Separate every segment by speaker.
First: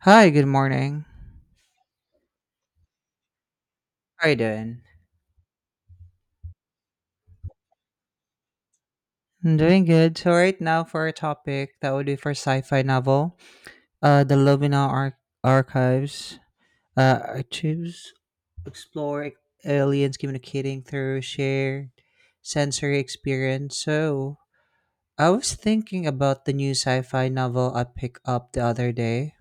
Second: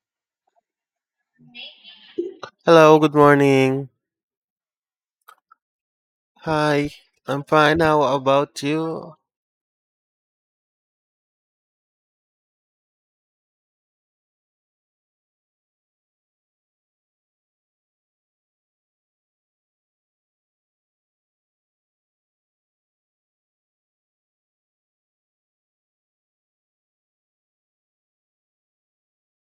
Speaker 1: Hi, good morning.
Speaker 2: Hello, good morning.
Speaker 1: How are you doing?
Speaker 2: Hi, I'm fine. How about you?
Speaker 1: I'm doing good. So right now for our topic, that would be for sci-fi novel. Uh, the Lumina Ar- Archives. Uh, archives explore aliens communicating through shared sensory experience. So I was thinking about the new sci-fi novel I picked up the other day.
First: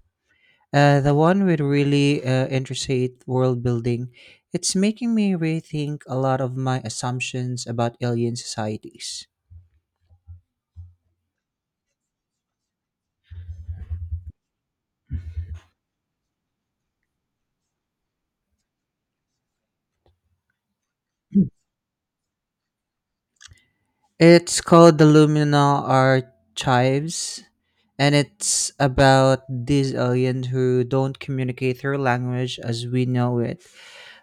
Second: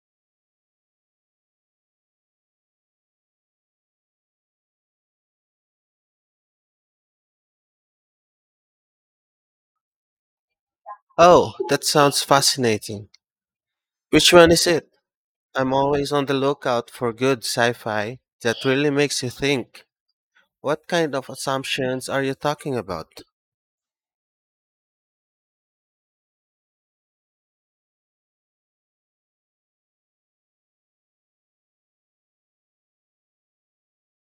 Speaker 1: The one with really intricate world building. It's making me rethink a lot of my assumptions about alien societies.
Speaker 2: Oh, that sounds fascinating. Which one is it? I'm always on the lookout for good sci fi that really makes you think. What kind of assumptions are you talking about?
Speaker 1: It's called the Luminal Archives, and it's about these aliens who don't communicate through language as we know it,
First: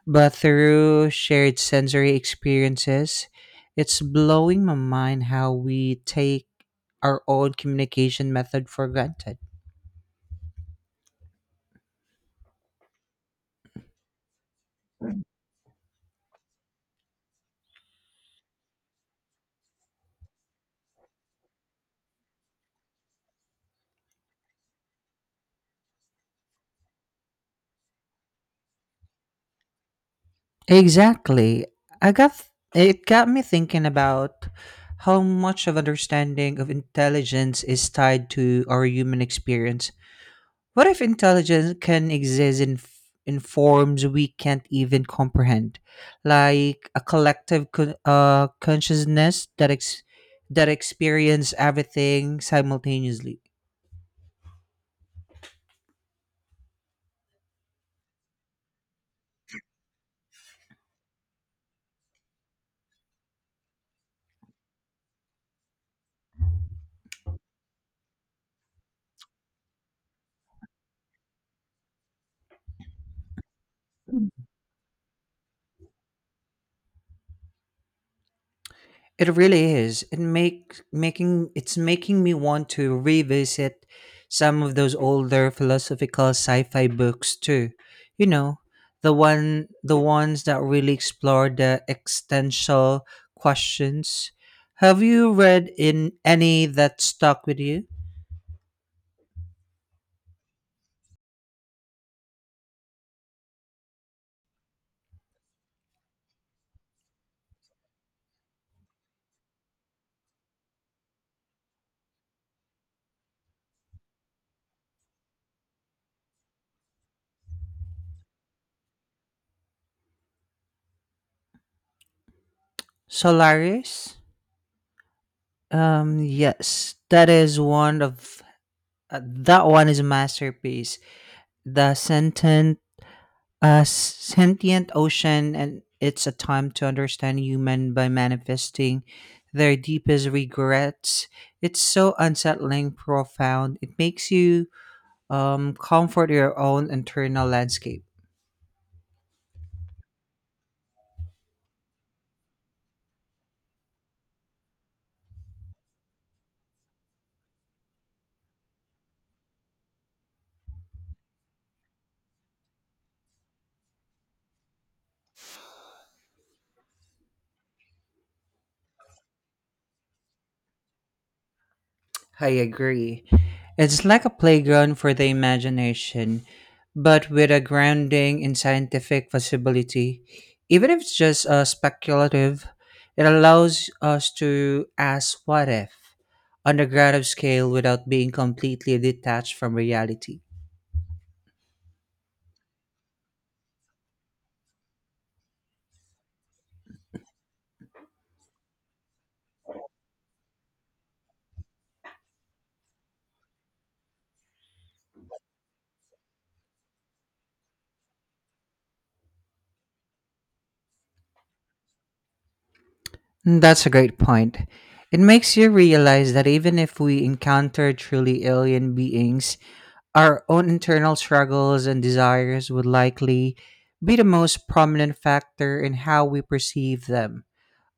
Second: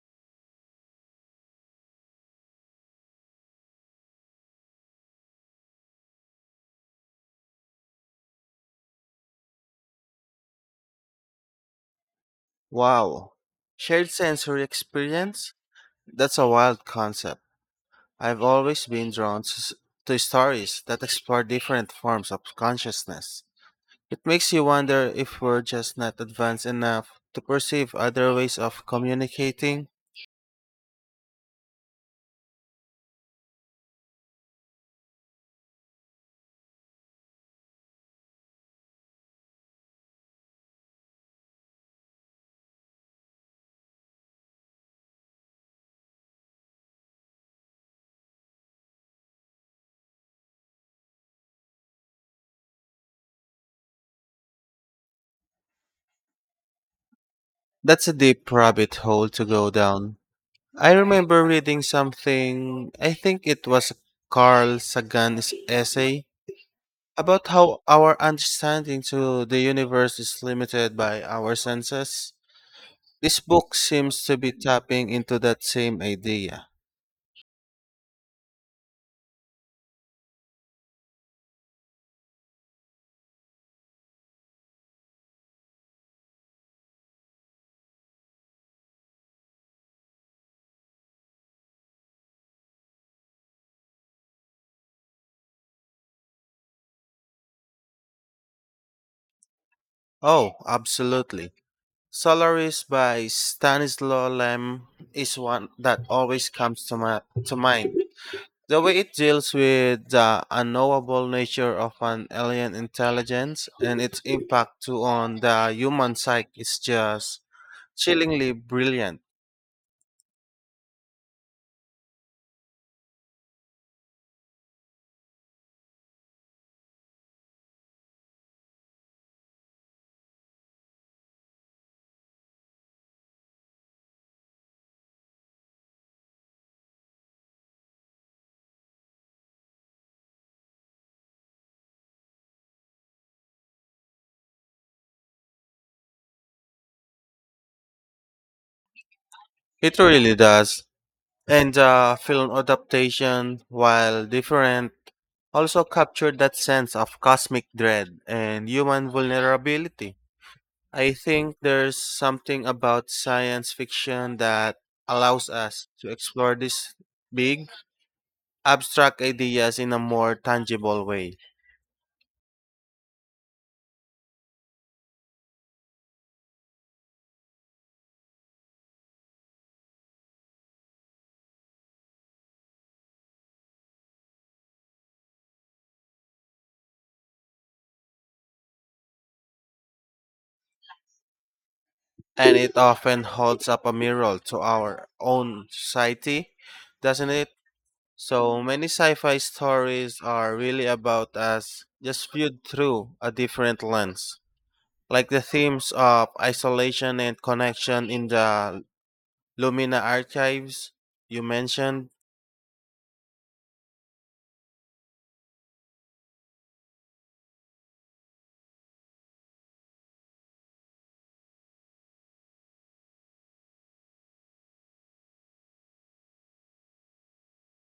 Speaker 1: but through shared sensory experiences. It's blowing my mind how we take our own communication method for granted.
Speaker 2: Wow. Shared sensory experience? That's a wild concept. I've always been drawn to stories that explore different forms of consciousness. It makes you wonder if we're just not advanced enough to perceive other ways of communicating.
Speaker 1: Exactly. I got it got me thinking about how much of understanding of intelligence is tied to our human experience. What if intelligence can exist in forms we can't even comprehend, like a collective consciousness that experience everything simultaneously?
Speaker 2: That's a deep rabbit hole to go down. I remember reading something, I think it was Carl Sagan's essay, about how our understanding to the universe is limited by our senses. This book seems to be tapping into that same idea.
Speaker 1: It really is. It's making me want to revisit some of those older philosophical sci-fi books too. You know, the ones that really explore the existential questions. Have you read in any that stuck with you?
Speaker 2: Oh, absolutely. Solaris by Stanislaw Lem is one that always comes to mind. The way it deals with the unknowable nature of an alien intelligence and its impact to on the human psyche is just chillingly brilliant.
Speaker 1: Solaris? Yes, that is one of that one is a masterpiece. The sentence A sentient ocean, and it's a time to understand human by manifesting their deepest regrets. It's so unsettling, profound. It makes you comfort your own internal landscape.
Speaker 2: It really does. And the film adaptation, while different, also captured that sense of cosmic dread and human vulnerability. I think there's something about science fiction that allows us to explore these big, abstract ideas in a more tangible way.
Speaker 1: I agree. It's like a playground for the imagination, but with a grounding in scientific possibility. Even if it's just speculative, it allows us to ask what if on a ground scale without being completely detached from reality.
Speaker 2: And it often holds up a mirror to our own society, doesn't it? So many sci fi stories are really about us just viewed through a different lens. Like the themes of isolation and connection in the Lumina archives you mentioned.
Speaker 1: That's a great point. It makes you realize that even if we encounter truly alien beings, our own internal struggles and desires would likely be the most prominent factor in how we perceive them.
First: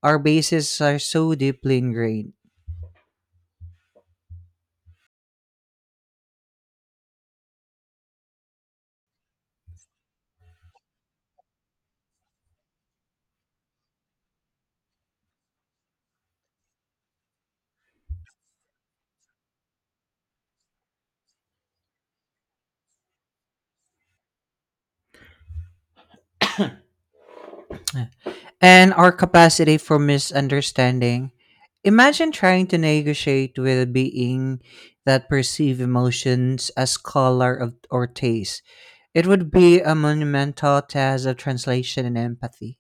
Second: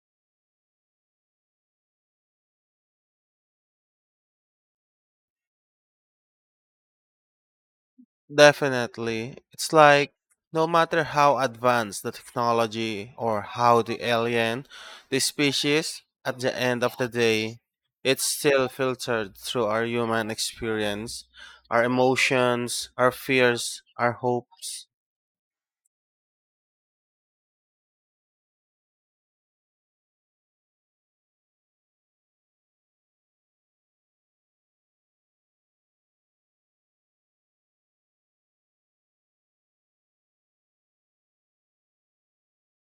Speaker 1: Our bases are so deeply ingrained,
Speaker 2: Definitely. It's like no matter how advanced the technology or how the alien, the species, at the end of the day, it's still filtered through our human experience, our emotions, our fears, our hopes.
Speaker 1: and our capacity for misunderstanding. Imagine trying to negotiate with a being that perceive emotions as color of, or taste. It would be a monumental task of translation and empathy.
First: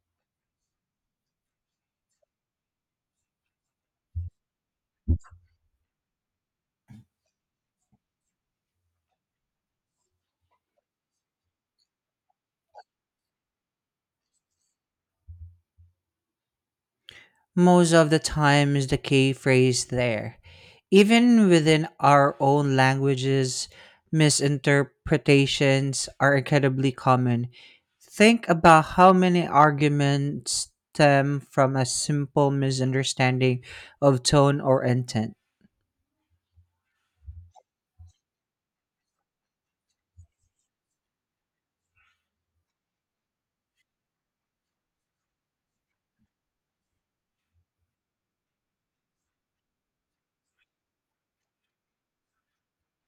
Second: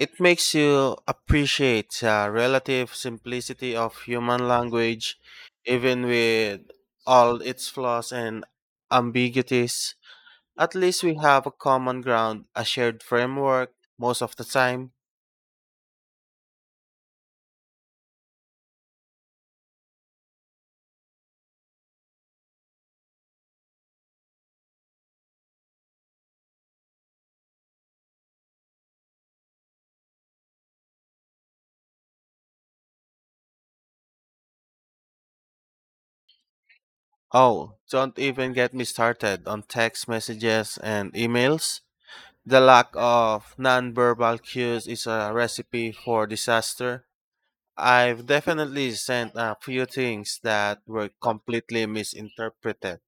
Speaker 2: It makes you appreciate the relative simplicity of human language, even with all its flaws and ambiguities. At least we have a common ground, a shared framework most of the time.
Speaker 1: Most of the time is the key phrase there. Even within our own languages, misinterpretations are incredibly common. Think about how many arguments stem from a simple misunderstanding of tone or intent.
Speaker 2: Oh, don't even get me started on text messages and emails. The lack of nonverbal cues is a recipe for disaster. I've definitely sent a few things that were completely misinterpreted.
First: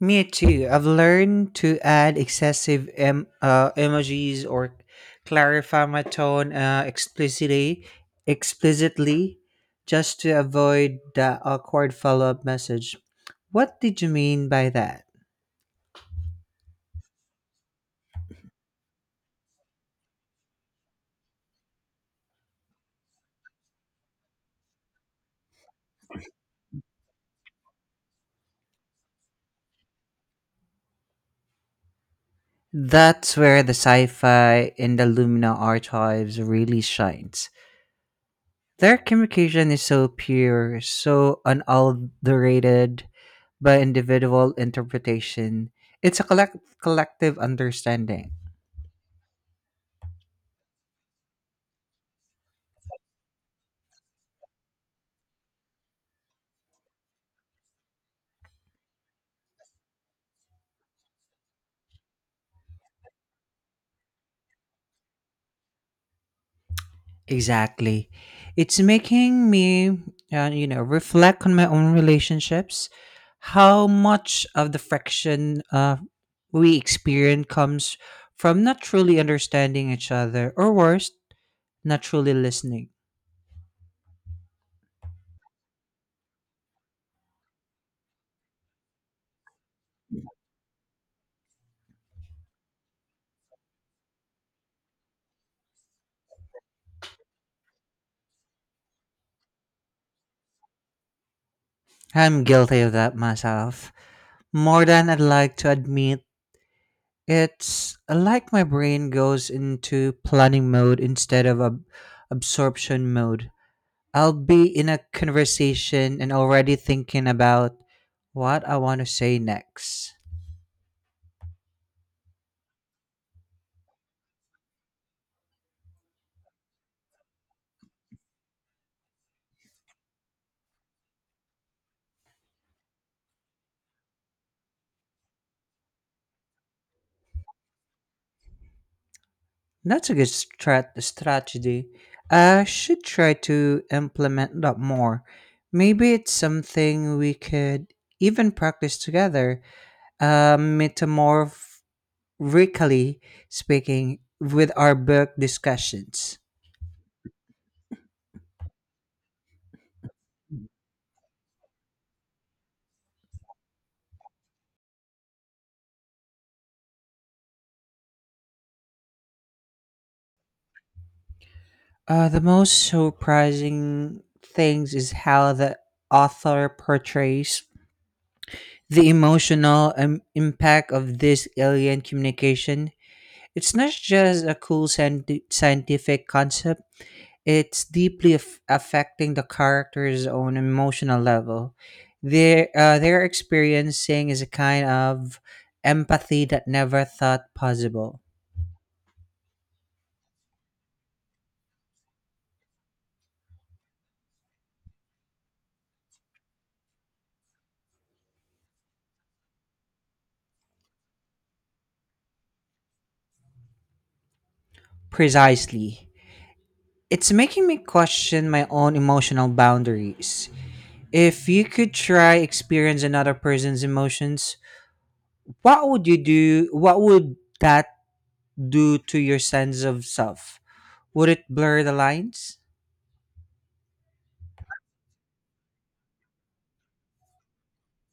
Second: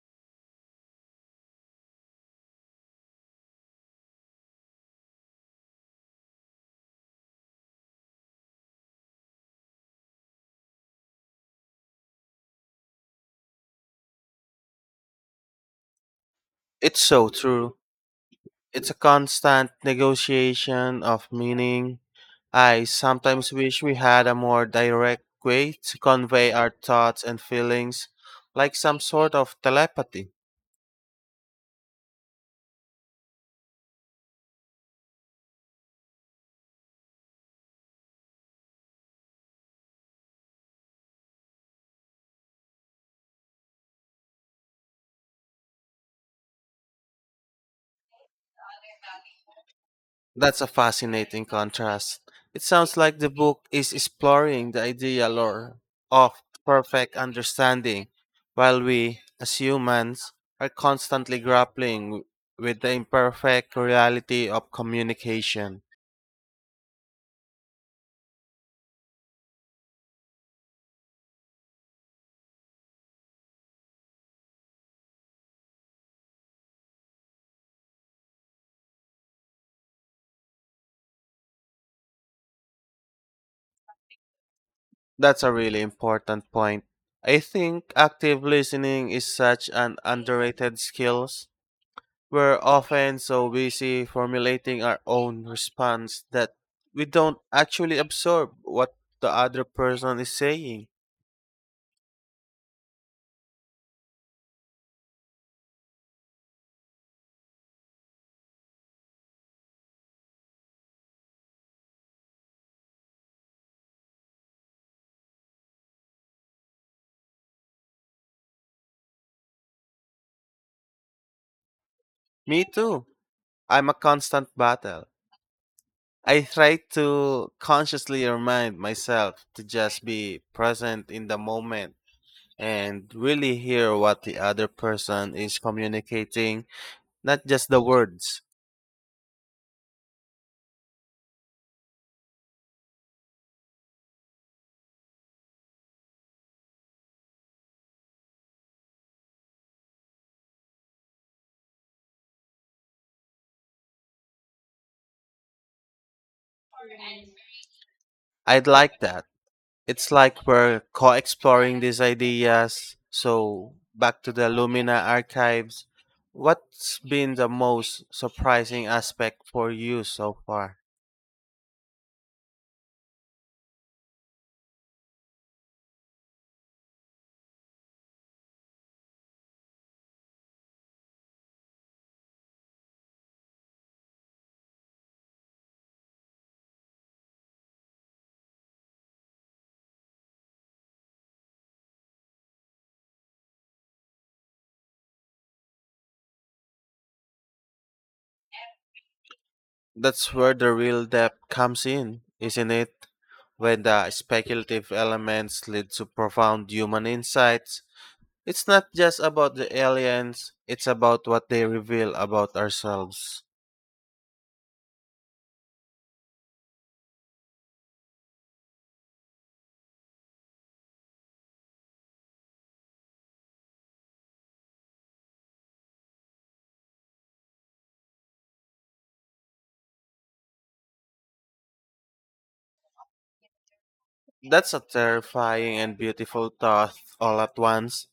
Speaker 1: Me too. I've learned to add excessive emojis or clarify my tone explicitly, just to avoid the awkward follow-up message. What did you mean by that?
Speaker 2: It's so true. It's a constant negotiation of meaning. I sometimes wish we had a more direct way to convey our thoughts and feelings, like some sort of telepathy.
Speaker 1: That's where the sci-fi in the Lumina archives really shines. Their communication is so pure, so unadulterated by individual interpretation. It's a collective understanding.
Speaker 2: That's a fascinating contrast. It sounds like the book is exploring the ideal or of perfect understanding, while we, as humans, are constantly grappling with the imperfect reality of communication.
Speaker 1: Exactly. It's making me reflect on my own relationships, how much of the friction we experience comes from not truly understanding each other, or worse, not truly listening.
Speaker 2: That's a really important point. I think active listening is such an underrated skill. We're often so busy formulating our own response that we don't actually absorb what the other person is saying.
Speaker 1: I'm guilty of that myself. More than I'd like to admit, it's like my brain goes into planning mode instead of absorption mode. I'll be in a conversation and already thinking about what I want to say next.
Speaker 2: Me too. I'm a constant battle. I try to consciously remind myself to just be present in the moment and really hear what the other person is communicating, not just the words.
Speaker 1: That's a good strategy. I should try to implement that more. Maybe it's something we could even practice together, metamorphically speaking, with our book discussions.
Speaker 2: I'd like that. It's like we're co exploring these ideas. So, back to the Lumina archives. What's been the most surprising aspect for you so far?
Speaker 1: The most surprising things is how the author portrays the emotional impact of this alien communication. It's not just a cool scientific concept. It's deeply affecting the character's own emotional level. Their experiencing is a kind of empathy that never thought possible.
Speaker 2: That's where the real depth comes in, isn't it? When the speculative elements lead to profound human insights. It's not just about the aliens, it's about what they reveal about ourselves.
Speaker 1: Precisely. It's making me question my own emotional boundaries. If you could try experience another person's emotions, what would you do? What would that do to your sense of self? Would it blur the lines?
Speaker 2: That's a terrifying and beautiful thought all at once.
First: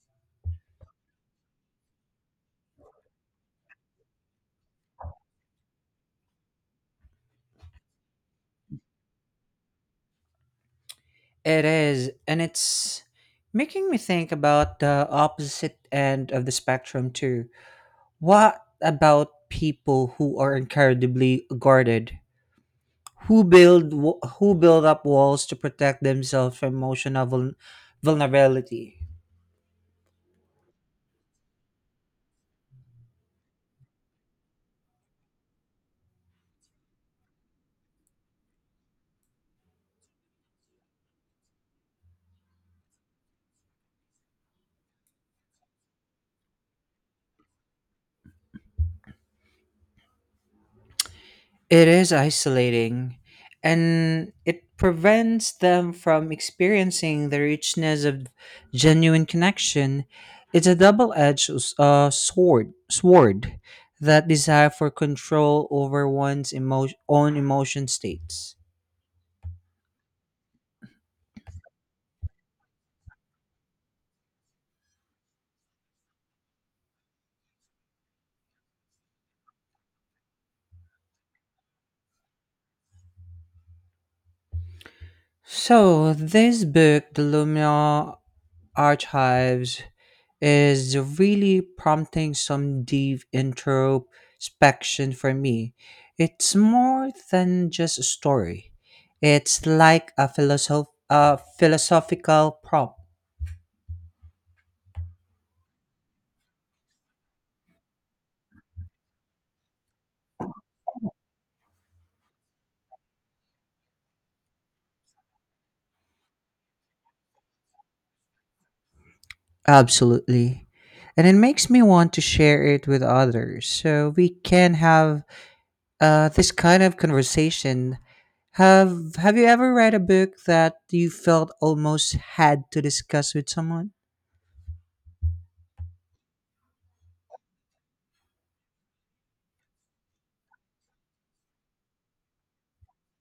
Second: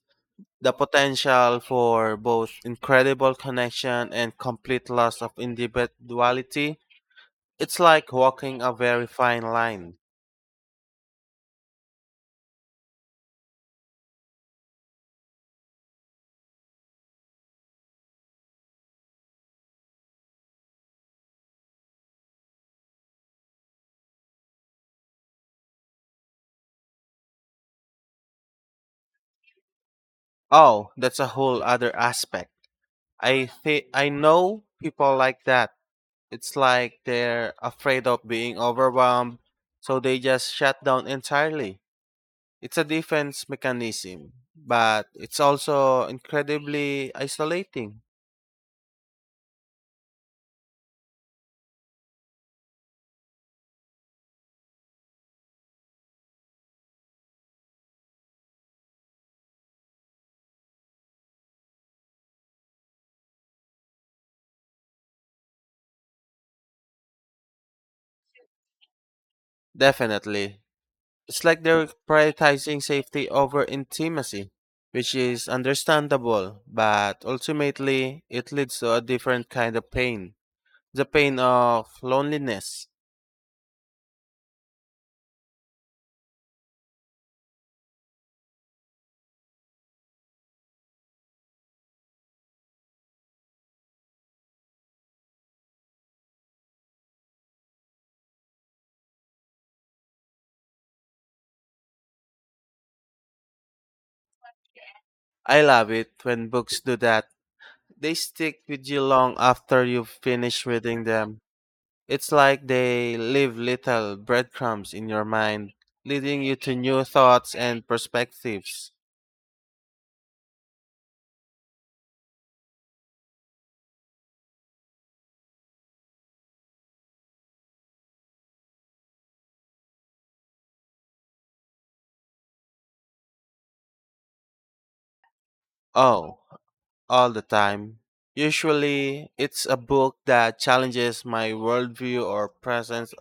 Speaker 2: The potential for both incredible connection and complete loss of individuality. It's like walking a very fine line.
Speaker 1: It is, and it's making me think about the opposite end of the spectrum too. What about people who are incredibly guarded, who build up walls to protect themselves from emotional vulnerability?
Speaker 2: Oh, that's a whole other aspect. I think I know people like that. It's like they're afraid of being overwhelmed, so they just shut down entirely. It's a defense mechanism, but it's also incredibly isolating.
Speaker 1: It is isolating, and it prevents them from experiencing the richness of genuine connection. It's a double-edged sword, that desire for control over one's own emotion states.
Speaker 2: Definitely. It's like they're prioritizing safety over intimacy, which is understandable, but ultimately it leads to a different kind of pain, the pain of loneliness.
Speaker 1: So, this book, the Lumia archives, is really prompting some deep introspection for me. It's more than just a story. It's like a philosophical prompt.
Speaker 2: I love it when books do that. They stick with you long after you finish reading them. It's like they leave little breadcrumbs in your mind, leading you to new thoughts and perspectives.
Speaker 1: Absolutely. And it makes me want to share it with others so we can have this kind of conversation. Have you ever read a book that you felt almost had to discuss with someone?
Speaker 2: Oh, all the time. Usually, it's a book that challenges my worldview or presents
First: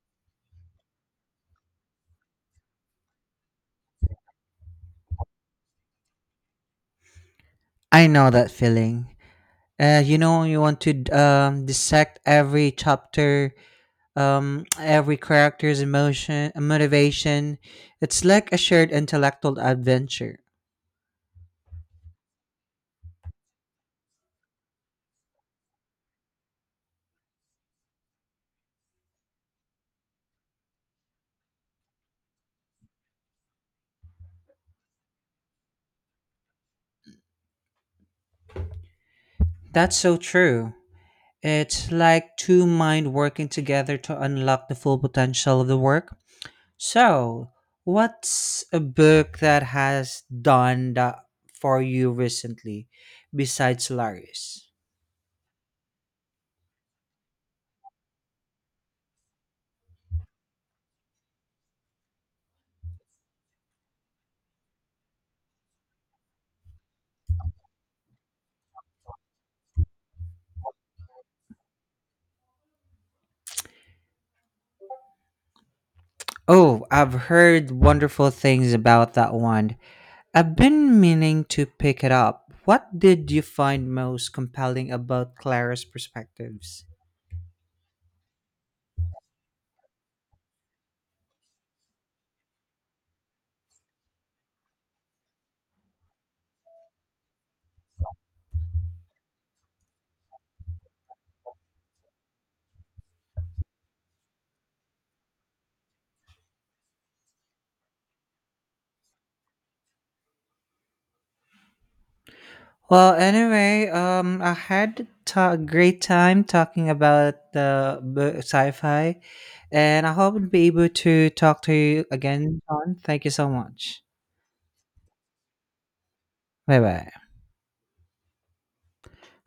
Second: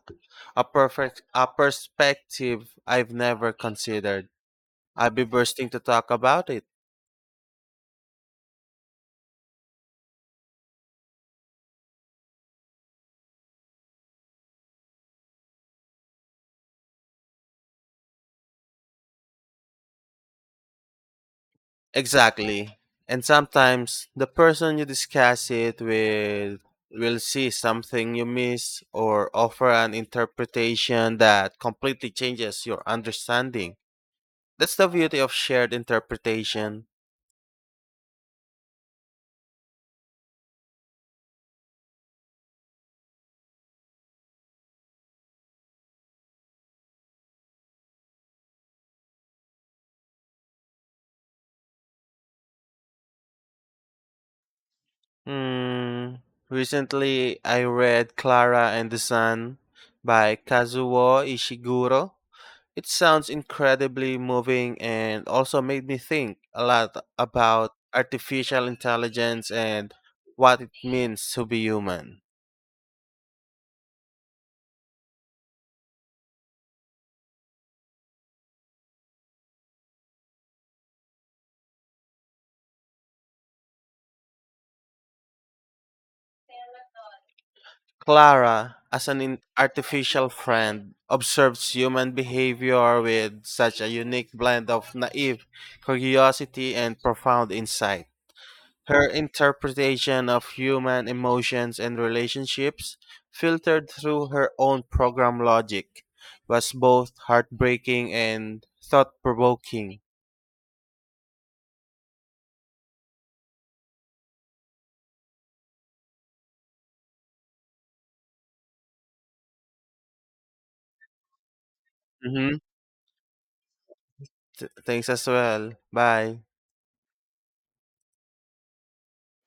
Speaker 2: a perspective I've never considered. I'd be bursting to talk about it.
Speaker 1: I know that feeling. You know, you want to dissect every chapter, every character's emotion, motivation. It's like a shared intellectual adventure.
Speaker 2: Exactly. And sometimes the person you discuss it with will see something you miss or offer an interpretation that completely changes your understanding. That's the beauty of shared interpretation.
Speaker 1: That's so true. It's like two minds working together to unlock the full potential of the work. So, what's a book that has done that for you recently, besides Solaris?
Speaker 2: Mm, recently, I read Clara and the Sun by Kazuo Ishiguro. It sounds incredibly moving and also made me think a lot about artificial intelligence and what it means to be human.
Speaker 1: Oh, I've heard wonderful things about that one. I've been meaning to pick it up. What did you find most compelling about Clara's perspectives?
Speaker 2: Clara, as an artificial friend, observes human behavior with such a unique blend of naive curiosity and profound insight. Her interpretation of human emotions and relationships, filtered through her own program logic, was both heartbreaking and thought provoking.
Speaker 1: Well, anyway, I had a great time talking about the sci-fi, and I hope to be able to talk to you
Speaker 2: Mm-hmm.
Speaker 1: again, John. Thank you so much.
Speaker 2: Thanks as well. Bye.
Speaker 1: Bye bye.